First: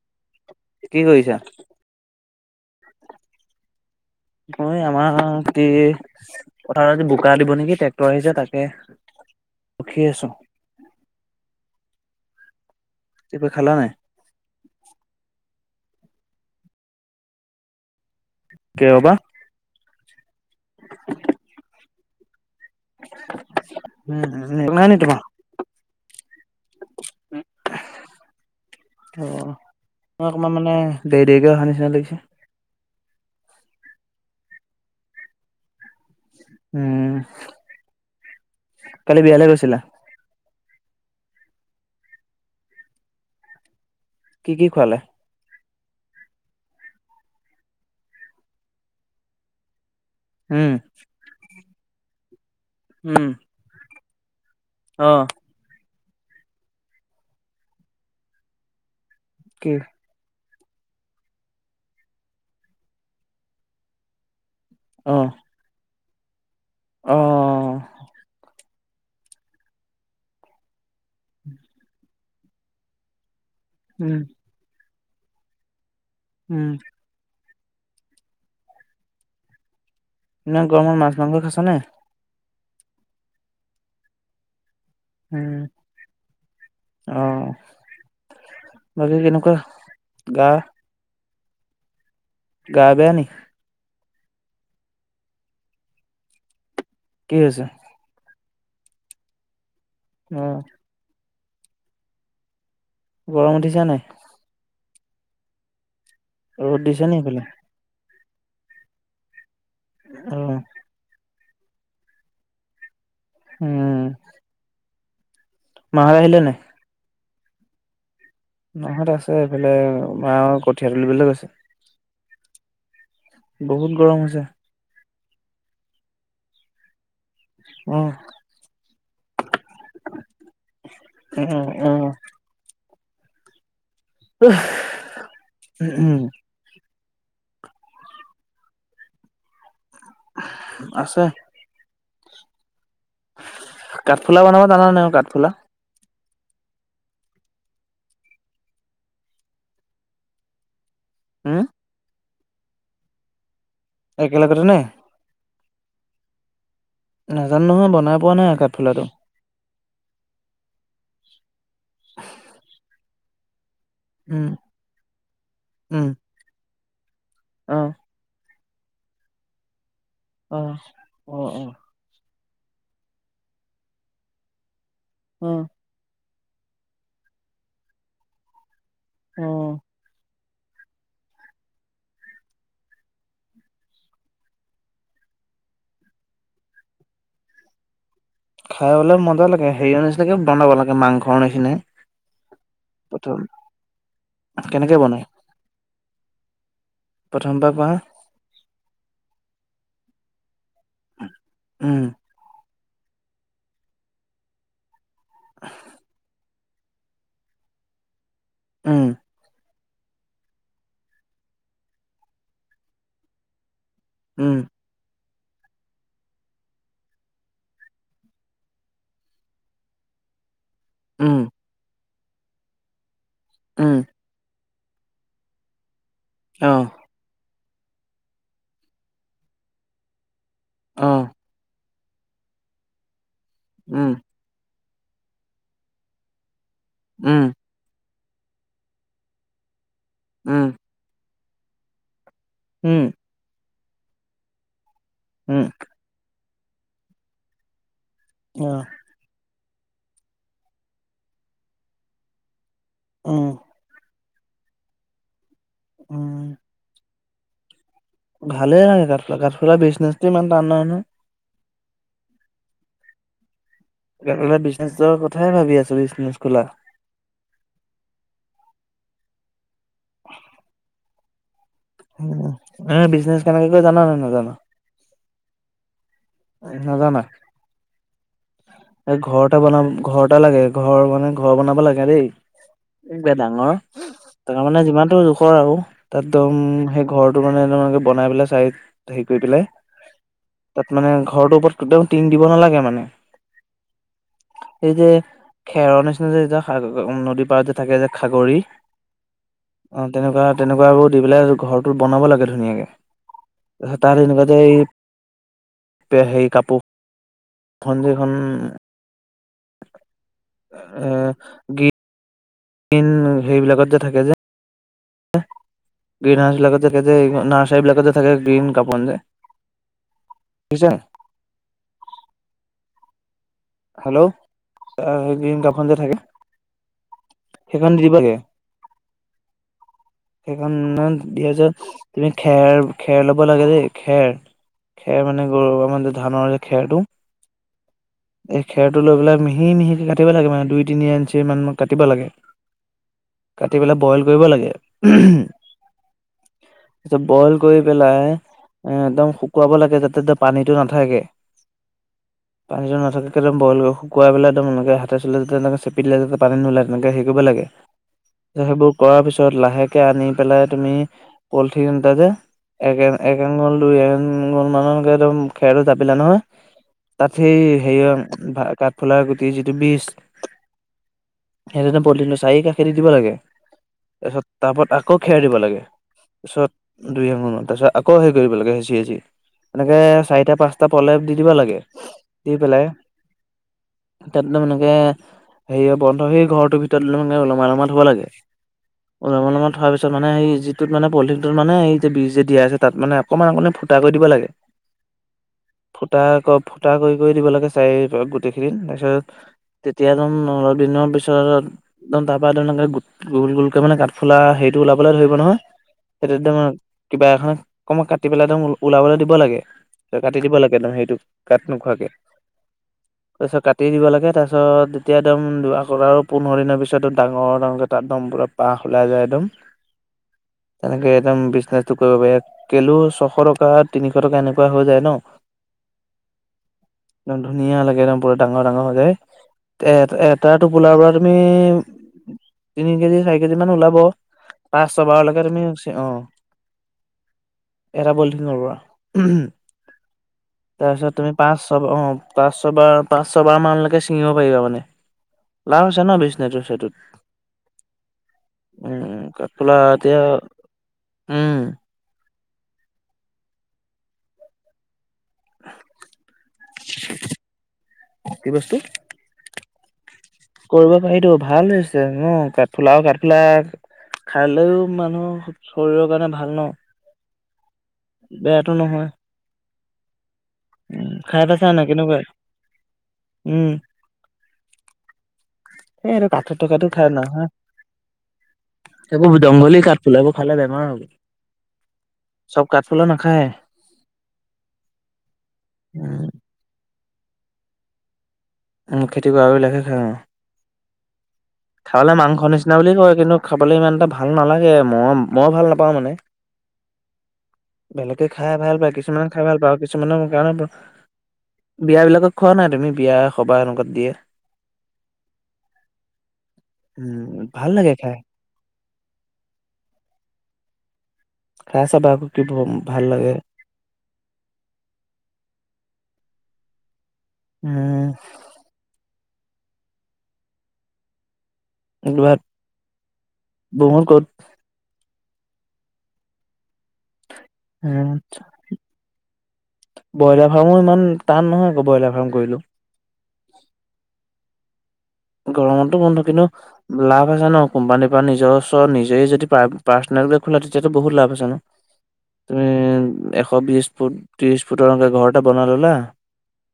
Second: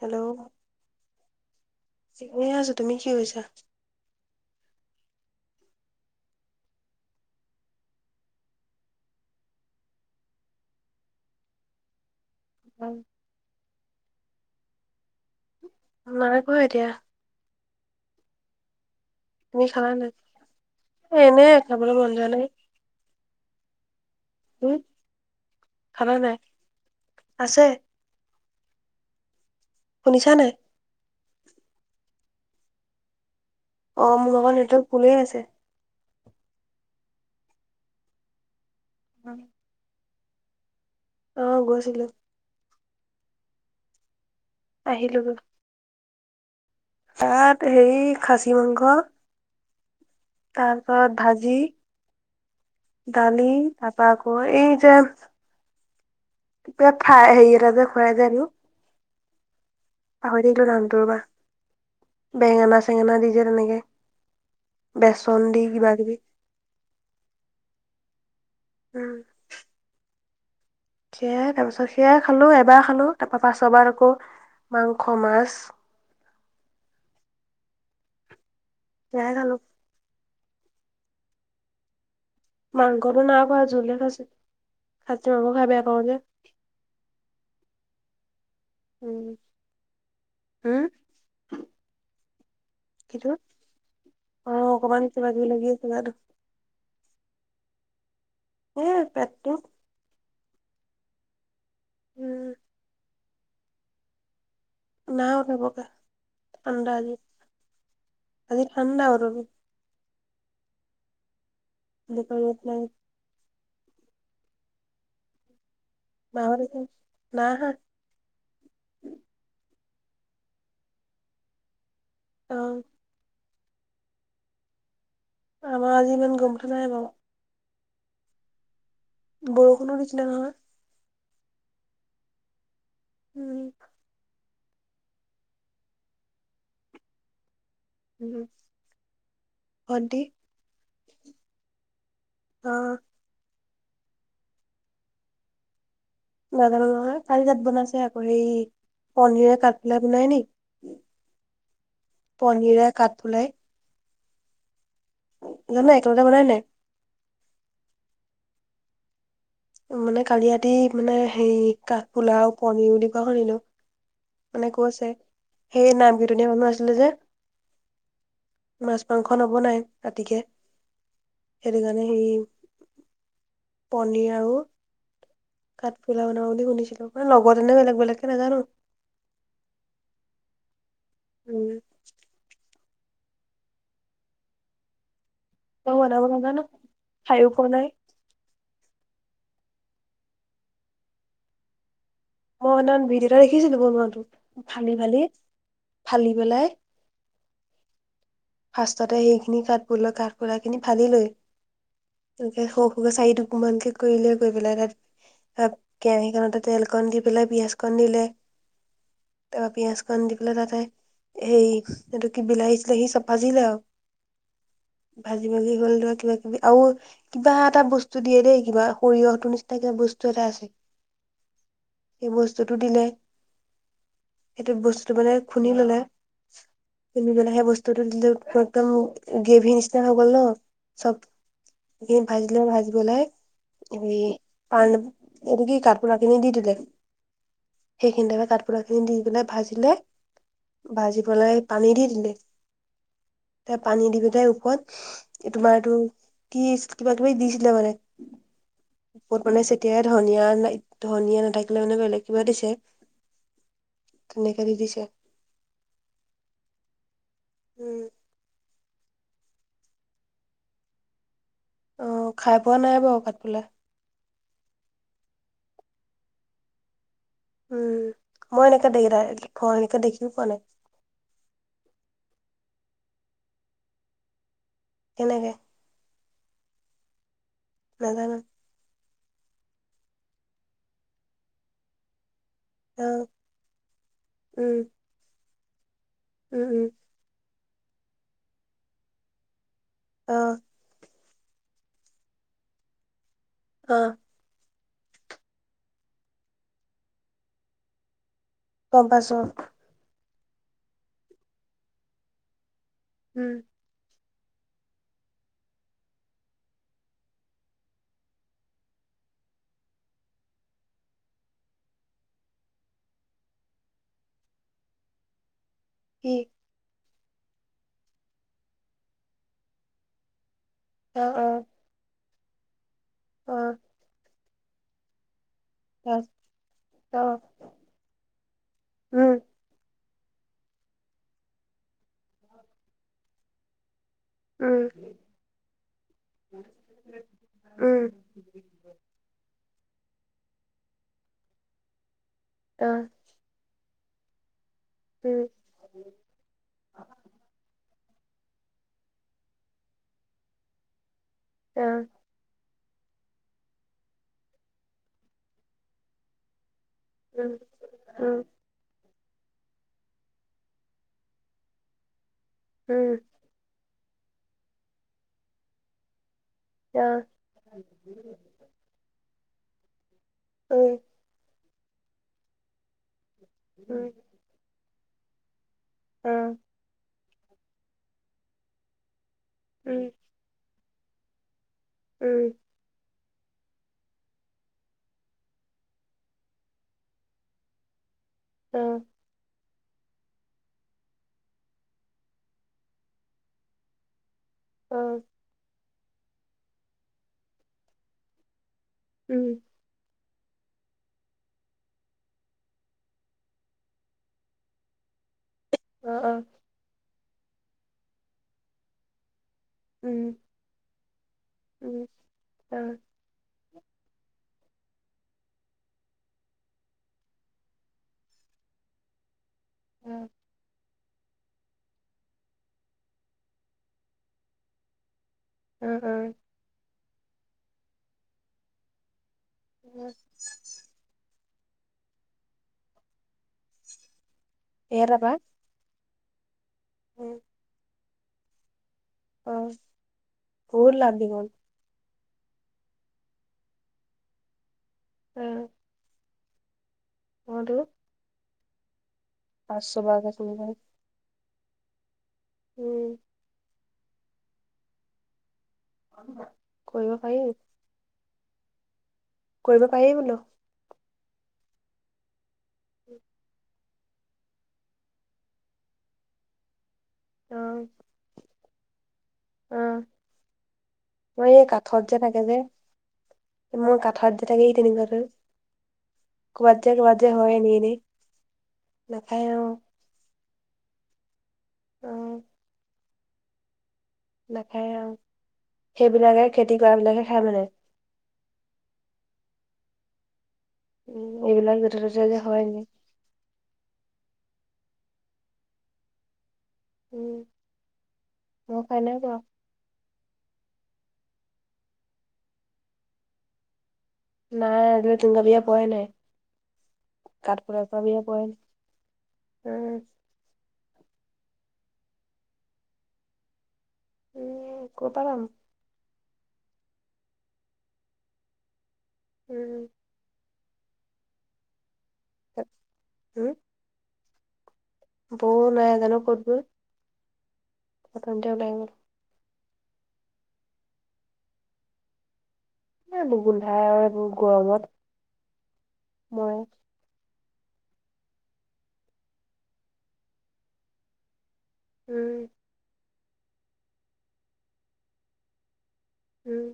Hello? কি কৰিছা? এনেই আছো। তুমি কি কৰিছা? মই আমাৰ কি পথাৰত আজি বোকা দিব নেকি ট্ৰেক্টৰ আহিছে তাকে। ৰখি আছোঁ। উম। কিবা কিবি খালা নাই? নাই কোৱা এতিয়া। কিয় বা তুমি খালা নে নাই? এনে খাবলৈ মন যোৱা নাই। উম, ন তুমি নাই নেকি তোমাৰ। খালা নাই? আছে। অ' মই শুনিছা নাই? অকমান মানে দেৰি দেৰিকে অহা নিচিনা লাগিছে। অ' মোৰ লগৰ নেটৱৰ্ক ফুলে আছে। উম, কালি বিয়ালৈ গৈছিলা? অ' গৈছিলো। কি কি খোৱালে? আহিলোগৈ তাত হেৰি সাচী মাংস। উম, তাৰপা ভাজি, উম, ডালি তাৰ পৰা আকৌ এই তি অ', ফ্ৰাই হেৰি এটা যে খুৱাই যে একো। কি পাহৰি থাকিলোঁ নামটোৰ বা বেঙেনা চেঙেনা দি যে তেনেকৈ। বেচন দি কিবা কিবি। অ'অ'অ' উম। সেয়াই তাৰ পাছত সেয়াই খালো এবাৰ খালো তাৰ পৰা পাছবাৰ আকৌ উম, মাংস, মাছ। উম। সেইয়াই খালোঁ। ইমান গৰমত মাছ, মাংস খাইছা নে। মাংসটো নাই খোৱা, জোলহে খাইছো সাচী মাংস উম, খাই বেয়া পাওঁ যে। অ' বাকী উম, কেনেকুৱা গা। উম, গা বেয়া নি? কিটো অ' অকমান কিবা কিবি লাগি আছে গাটো। কি হৈছে। উম, পেটটো উম। উম, গৰম উঠিছে নাই। ন উঠা বকে, ৰ'দ ঠাণ্ডা দিছে আজি, নি সেইফালে? আজি ঠাণ্ডা বতৰটো। উম। দোকানত নাই। উম। মাহঁত আহিলে নাই? মাহত আহিল, নাই অহা। মাহত আছে, এইফালে মা কঠীয়া তুলিবলৈ গৈছে। অ' বহুত গৰম হৈছে। আমাৰ আজি ইমান গৰমটো নাই বাৰু। অহ' বৰষুণৰ নিচিনা নহয়। উম, উম। উম। উশ, উম, উম। ভন্টি আছে অ' কাঠফুলা বনাব জান নাই আৰু কাঠফুলা। নাজানো নহয়, কালি তাত বনাইছে আকৌ সেই পনীৰে কাঠফুলাই বনাই নেকি। উম'। পঢ়িলে কাট ফুলাই। একেলগতে নে? জানোঁ একেলগতে বনাই নাই। নাজানোঁ নহয় বনাই পোৱা নাই কাঠফুলাটো। মানে কালি ৰাতি মানে হেৰি কাঠফুলা পনিৰ বুলি কোৱা শুনিলোঁ। উম মানে কৈছে আছে, সেই নাম কেইটা নিয়া মানুহ আছিলে যে। অহ। মাছ-মাংস নবনাই ৰাতিকে অ অ অ সেইটো কাৰণে। মানে হেৰি পনিৰ আৰু উম'। কাঠফুলা বনাব বুলি শুনিছিলোঁ মানে লগত এনেতেই নে বেলেগ বেলেগকে নাজানোঁ। উম'। উম। মই বনাব নাজানোঁ খাইয়ো পোৱা নাই। খাইা বোলে মজা লাগে, হেৰিৰ নিচিনাকে বনাব লাগে মাংসৰ নিচিনাকে। মই সেইনাখন ভিডিঅ' এটা দেখিছিলোঁ বনটো কেনেকে ফালি-ফালি, বনাই ফালি পেলাই। প্ৰথমৰপা কোৱা। ফাৰ্ষষ্টতে সেইখিনি কাঠ কাঠফুলাখিনি ফালি লৈ। উম। এনেকে সৰু সৰুকে চাৰি টুকুৰ মানকে কৰি লৈ কৰি পেলাই তাত কেৰাহীখনতে তেল তেল অকণ দি পেলাই পিয়জ কণ দিলে উম। তাৰপৰা পিয়য়াজখন দি পেলাই তাতে এই এইটো কি বিলাহী-চলাহী চব লয় আৰু। উম। ভাজি ভাজি হ'ল [unintelligible] কিবা-কিবি আৰু কিবা এটা বস্তু দিয়ে দেই কিবা, সৰিয়হটোৰ নিচিনা কিবা বস্তু এটা আছে। উম। সেই বস্তুতটো দিলে উম। সেইটো বস্তুটো মানে খুন্দি ল'লে অহ। কিনিবলেহে সেই বস্তুটো দিলে একদম গেভী নিচিনা হৈ গ'ল ন' অ চব। সেইখিনি ভাজিলোঁ ভাজি পেলাই, উম হেৰি পাণ এইটো কি কাঠফুলাখিনি দি দিলে। উম। সেইখিনিতে কাঠফুলাখিনি দি পেলাই ভাজিলে। উম। ভাজি পেলাই পানী দি দিলে। উম। তাই পানী দিবি তাই ওপৰত উম তোমাৰটো কি কিবা-কিবি দিছিলে মানে। উম। চব মানে চেতিয়াই ধনীয়া নে ধনীয়া নাথাকিলে মানে বেলেগ কিবা দিছে। উম। সেনে কৰি দিছে। উম। উম। ভালে লাগে কাঠফুলা, কাঠফুলা বিজনেছটো ইমান টান নহয় নহয়। অ' খাই পোৱা নাই বাৰু কাতফুলা। সেইকাৰণে বোলে বিজনেছৰ কথায়েই ভাবি আছোঁ বিজনেছ খোলা। উম, মই এনেকে দেওদাই এনেকে দেখিয়ে পোৱা নাই। উম, মানে বিজনেচ কেনেকে কৰে জান নে নাজান? কেনেকে? উ, নাজান? নাজানো। এই ঘৰ এটা বনা, ঘৰ এটা লাগে ঘৰ মানে ঘৰ বনাব লাগে দেই। অ ডাঙৰ উম তাৰমানে যিমানটো জোখৰ আৰু তাতদম উম উম সেই ঘৰত টো মানে এনেকুৱা বনাই পেলাই চাইত হে কৰি পেলাই অ'। তাত মানে ঘৰটোৰ ওপৰত কেতিয়াও টিং দিব নালাগে মানে। অ'। এই যে খেৰৰ নিচিনা যে যেতি নদীৰ পাৰত যে থাকে যে খাগৰি গম পাইছোঁ। অ' তেনেকুৱা তেনেকুৱাবোৰ দি পেলাই ঘৰটো বনাব লাগে ধুনীয়াকে। হুম। তাৰপিছত এনেকুৱাতে এই হেৰি কাপোৰখন যে এখন এ, গী গ্ৰীণ হেইবিলাকত যে থাকে যে কি গ্ৰীণ হাউচবিলাকত যে থাকে যে এই নাৰ্চাৰীবিলাকত যে থাকে গ্ৰীণ কাপন যে বুইচা? অ', অ'। অ'। হেল্ল'। এ, গ্ৰীণ কা এখন যে থাকে তাৰ অ সেইখন দি দিব লাগে। উম সেইখন দিয়ে যে তুমি খেৰ খেৰ ল'ব লাগে দেই খেৰ উম খেৰ মানে গৰু বান্ধে মানে ধানৰ খেৰটো। উম। এই খেৰটো লৈ পেলাই মিহি মিহিকে কাটিব লাগে, মানে দুই তিনি ইঞ্চিমান কাটিব লাগে। অ'। কাটি পেলাই বইল কৰিব লাগে। উম এতে বইল কৰি পেলাই এ, একদম শুকুৱাব লাগে যাতে পানীটো নাথাকে। অ'। পানীটো নাথাকে একদ বইল শুকুৱাই পাই একদম এনেকে হাতে চুলে যাতে এনেকে চেপ পি যাতে পানী নোলায় তেনেকে হেৰি কৰিব উম লাগে। উম সেইবোৰ কৰাৰ পিছত লাহেকে আনি পেলাই তুমি পলথিন এটা যে একে উম এ এক এংগল, দুই এংগল মানৰকে একদম খেৰটো জাপিলা নহয় অ তাত হেই হেৰি কাঠফুলাৰ গুটিৰ যিটো বীজ উম। সেইটোলে পলিথিনটো চাৰি কাষে দি দিব লাগে। উম। তাৰপিছত আকৌ খেৰ দিব লাগে অ তাৰিছত দুই আঙুলমান তাৰপিছত আকৌ হেৰি কৰিব লাগে হেচি হেঁচি, এনেক উম চাৰিটা পাঁচ টা প্ৰলেপ দি দিব লাগে, উম দি পেলাই তাত মানেকে হেৰি বন্ধ সেই ঘৰটোৰ ভিতৰত মানে উলমাই উলমাই থ'ব লাগে। অ'। উলমাই উলমাই থোৱাৰ পিছত মানে সেই যিটোত মানে পলিথিনটোত মানে এই যে বিজ যে দিয়া আছে তাত মানে অকণমান অকণমান ফুটা কৰি দিব লাগে। অ'। ফুটা ক ফুটা কৰি কৰি দিব লাগে চাৰি [unintelligible] গোটেইখিনি তাৰপিছত তেতিয়া [unintelligible] অলপ দিনৰ পিছত দম তাৰ পৰা [unintelligible] গোট গোল গোলকে মানে কাঠফুলা হেৰিটো ওলাবলে ধৰিব নহয়। সেইটো একদম কিবা এখন কনমা কাটি পেলাই [unintelligible] ওলাবলে দিব লাগে। [unintelligible] কাটি দিব লাগে এদ হেৰিটো কাট নোখোঁৱাকে অ'। তাৰপিছত কাটি দিব লাগে তাৰপিছত, তেতিয়া একদম [unintelligible] আৰু পোন্ধৰ দিনৰ পিছতোঁ ডাঙৰ ডাঙৰকৈ তাত একদম পুৰা পাঁহ ওলাই যায় এদম উম। তেনেকে একদম বিজনেচটো কৰিব পাৰি। কেলো ছশ টকা, তিনিশ টকা এনেকুৱা হৈ যায় ন। উম, উম। একদম ধুনীয়া লাগে একদম পুৰা ডাঙৰ ডাঙৰ হৈ যায়। টা এটা এটাটো ফুলাৰ পৰা তুমি তিনি কেজি, চাৰি কেজি মান ওলাব। পাঁচ ছয় বাৰ লেকে তুমি [unintelligible] অ'। এটা পলিথিঙৰ পৰা [unintelligible] তাৰপিছত তুমি পাঁচ হ'ব অ', পাঁচ ছয় বাৰ পাঁচ ছয় বাৰ মানলেকে ছিঙিঁব পাৰিবা মানে। লাভ আছে ন বিজনেছোৰ সেইটোত। অ', টোঁ। উম, উম। কাঠফুলা এতিয়া ছবাৰকে কোনোবাই উম উম। [inaudible] কৰিব পাৰি। কি বস্তু? কৰিব পাৰি বোলোঁ। কৰিব পাৰিতো ভাল হৈছে ন। কাঠফুলাও কাঠফুলা খালেওঁ মানুহ [unintelligible] শৰীৰৰ কাৰণে ভাল ন। অ'। বেয়াটো নহয়। অ'। উম খাই মই এই পাইছা নাই কাঠত যে কেনেকুৱা? থাকে যে। উম তোমাৰ কাঠত যে থাকে সেই তেনেকুৱাতো এই এইটো কাঠত ক'বাত থকাটো যে খাই ক'ৰবাত যে নহয় হয় এনেই এনেই। সেইবোৰ নাখায় অ জংঘলি কাঠফুলা সেইবোৰ খালে বেমাৰ হ'ব। অ'। চব কাঠফুলা নাখায়। নাখায় অ'। উম সেইবিলাকে খেতি কৰা বিলাকে খাই মানে উম, খেতি কৰা বিলাকে খায় অ'। উম, এইবিলাক য'তে খাৱলে ত'তে যে মাংস হয় নিচিনা এনেই বুলি কয়, কিন্তু খাবলে ইমান এটা ভাল নালাগে মই মই ভাল নাপাওঁ মানে। উম, বেলেগে খাই ভাল মই পায়। নাই কিছুমান পোৱা খাই ভাল পায় আৰু কিছু কিছুমানৰ মোৰ কাৰণে ব বিয়াবিলাকক খোৱাঁ নাই তুমি বিয়া সবাহ এনেকুৱাত দিয়ে। নাই আজিলে তেনেকুৱা বিয়া পোৱাই নাই। উম ভাল কাঠফুলা লাগে খোৱাঁ খাই। বিয়া পোৱাই নাই, উম। খাই চাবা আকৌ কি ভম ভাল লাগে। উম, ক'পা পাম? উম। উম। দোৱাত [unintelligible] [unintelligible] উম। বৌ হঁত ক'ত? বৌ নাই জানো ক'ত গ'ল? উা অথনিতে ওলাই গ'ল ব্ৰইলাৰ ফাৰ্মো ইমান টান নহয় আকৌ ব্ৰইলাৰ ফাৰ্ম কৰিলো নবোৰ গোন্ধাই আৰু এইবোৰ গৰমত গৰমতো বন্ধ কিন্তু মৰে লাভ আছে ন কোম্পানীৰ পৰা নিজৰ ওচৰ নিজে যদি পাৰ্চনেলকে খোলা তেতিয়াতো বহুত লাভ আছে ন উম তুমি এশ বিশ ফুট ত্ৰিছ ফুটৰকে ঘৰ এটা বনাই ল'লা উম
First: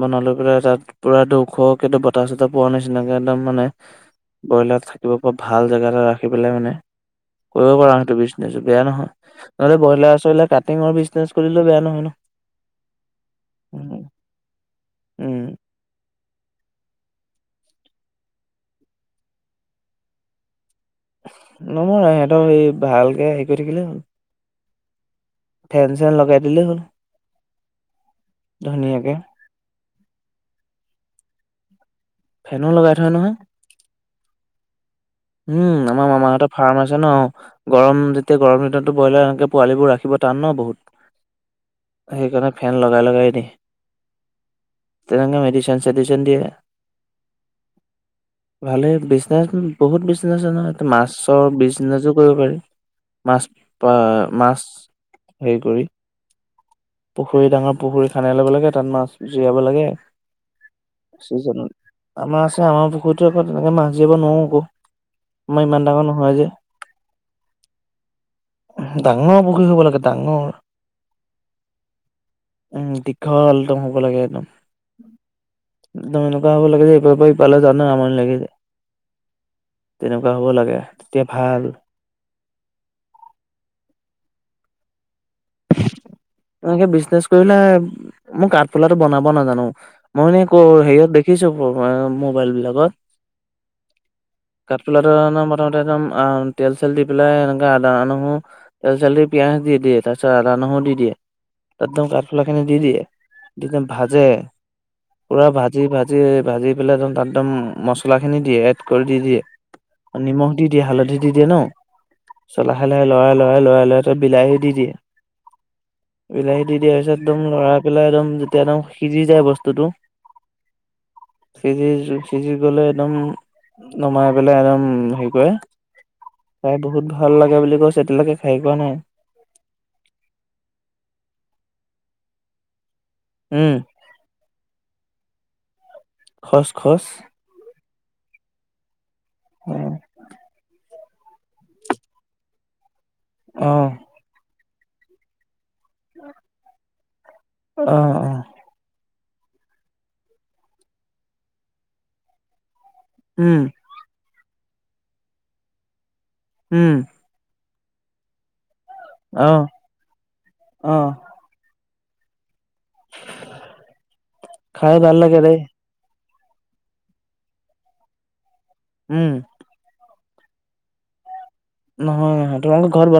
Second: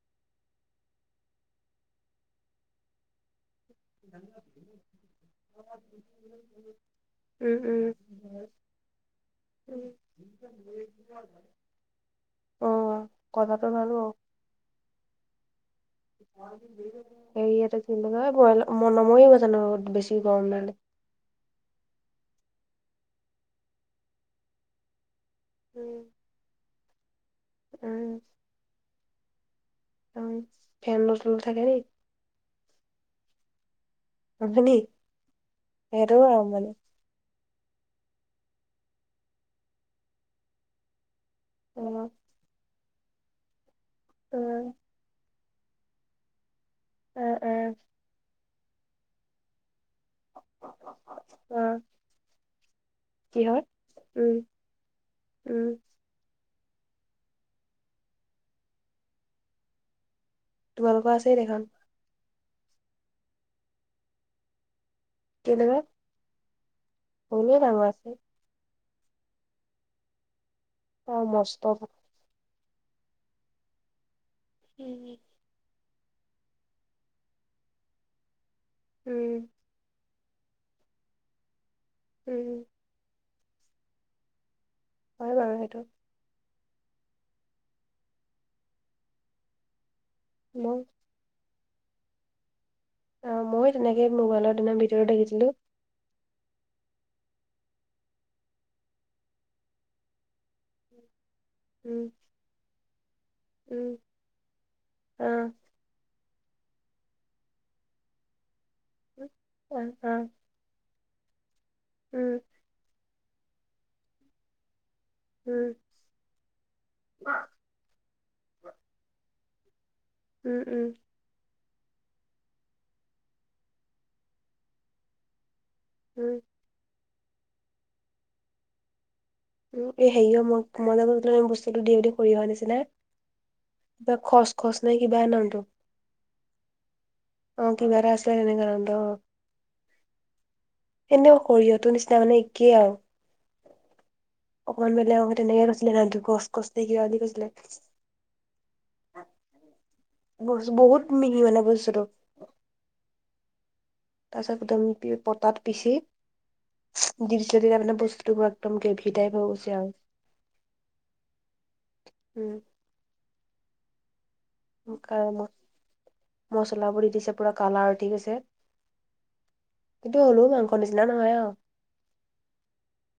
বনালৈ পেলাই তাত পুৰা দুশকেইো বতাহ চতাহ পোৱা নিচিনাকে একদম মানে ব্ৰইলাৰ থাকিব পৰা ভাল জাগা এটা ৰাখি পেলাই মানে কৰিব উম পাৰো সেইটো বিজনেচ বেয়া নহয় নহ'লে উম ব্ৰইলাৰ চইলাৰ কাটিঙৰ বিজনেছ কৰিলেও বেয়া নহয় ন অ কথাটো ভালো উম স ইতে কিা মনময় গ জানো বেছি গৰম নে নমৰা সিহঁতৰ স ভালকে হেৰি কৰি থাকিলে হ'ল ফেন চেন লগাই দিলেই হ'ল উম ধুনীয়াকৈ ত ফেন লচ থাকে ন ফেনো লগাই থয় নহয় অখ [unintelligible] উম আমাৰ মামাহঁতে ফাৰ্ম আ ছে ন গৰম যেতিয়া গৰম দিনতো ব্ৰয়লাৰ সেনেকে পোৱালিবোৰ ৰাখিব টান ন বহুত উম সেইকাৰণে ফেন লগাই লগাই দি উম ইে মেডিচিন সেডিচিন দিয়ে উম উম ভালে বিজনেছ বহুত বিজনেচ নহয়তে মাছৰ অ বিজনেচো কৰিব পাৰি কি মাছ হয় প উম মাছ উম, হেৰি কৰি পুখুৰী ডাঙৰ পুখুৰী খানাই ল'ব লাগে তাত মাছ জীয়াব লাগে তোমালোকৰ আছেই দেখোন চিজন আমাৰ আছে আমাৰ পুখুৰীতো আকৌ তেনেকে মাছ জীয়াব নোৱাৰো আকৌ আমাৰ ইমান ডাঙৰ নহয় যে এনে ডাঙৰ আছে ডাঙৰ বহী হ'ব লাগে ডাঙৰ অ মস্ত উম দীঘল একদম হ'ব লাগে একদম উম একদম এনেকোৱা হ'ব লাগে যে ইফালৰ পৰা সিফালে জাওতে আমনি লাগে যে উম তেনেকুৱা হ'ব লাগে তেতিয়া ভাল উম হয় বাৰু সেইটো এনেকে বিজনেচ কৰিলে মই কাঠফুলাটো বনাব নাজানো মইনেে ক মই হেৰিয়ত দেখিছো মোবাইল বিলাকত অ মইো তেনেকে মোবাইলৰ দিনৰ ভিতৰত কাঠফুলাটো দেখিছিলো প্ৰথমতে একদম তেল চল দি পেলাই এনেকাে আদা নহৰু তেল চল দি পিয়াঁাজ দি দিয়ে তাৰপিছত আচ্ছাদা নুহো দি দিয়ে উম, একদম কাঠফুলা খিনি দি দিয়ে দিনে উম, ভাজে পুৰা অ', ভাজে ি ভাজি ভাজি পেলাই তাতদম মছলা খিনি দিয়ে এড কৰি দি দিয়ে অ', অ', নিমখ দি দিয়ে হালধি দি দিয়ে ন উম। চ লাহে, লাহে লৰাই, লৰাই, লৰাই, লৰাই তাত বিলাহী দি দিয়ে। উম। বিলাহী দি দিয়াৰ পিছত একদম লৰাই পেলাই একদম যেতিয়া একদম সিজি যায় বস্তুটো। উম, উম। সিজি, সিজি গলে একদম নমাই পেলাই একদম হেৰি কৰে। উম। খাই বহুত ভাল লাগে বুলি কৈছে, এতিয়ালৈকে খাই পোৱা নাই। উম, এই হেৰিয় ম-মই বস্তুটো দিওঁতে সৰিয়হৰ নিচিনা। উম। কিবা খচ, খচ নে কিবা নামটো। খচ, খচ। অ', কিবা এটা আছিলৈ তেনেকুৱা নামটো। উম। কিন্তু সৰিয়হটো নিচিনা মানে একেই আৰু। অ'। অকণমান বেলেগকে তেনেকৈছিলে খচ খচ নে কিবা বুলি কৈছিলে। অ', অ'। ব-বহুত মিহি মানে বস্তুটো। উম। তাৰপাছত একদম পতাত পিচি। উম। দি দিছোঁ তেতিয়া মানে বস্তুবোৰ একদম গেভী টাইপ হৈ অ গৈছে আৰু। অ উম। [unintelligible] কাৰ লাগে দেই মচলাবোৰ দি দিছে পূৰা কালাৰ উঠি আছে। উম। কিন্তু হ'লেওঁ মাংস নিচিনা নহয় আৰু। নহয় তোমালোকৰ ঘৰ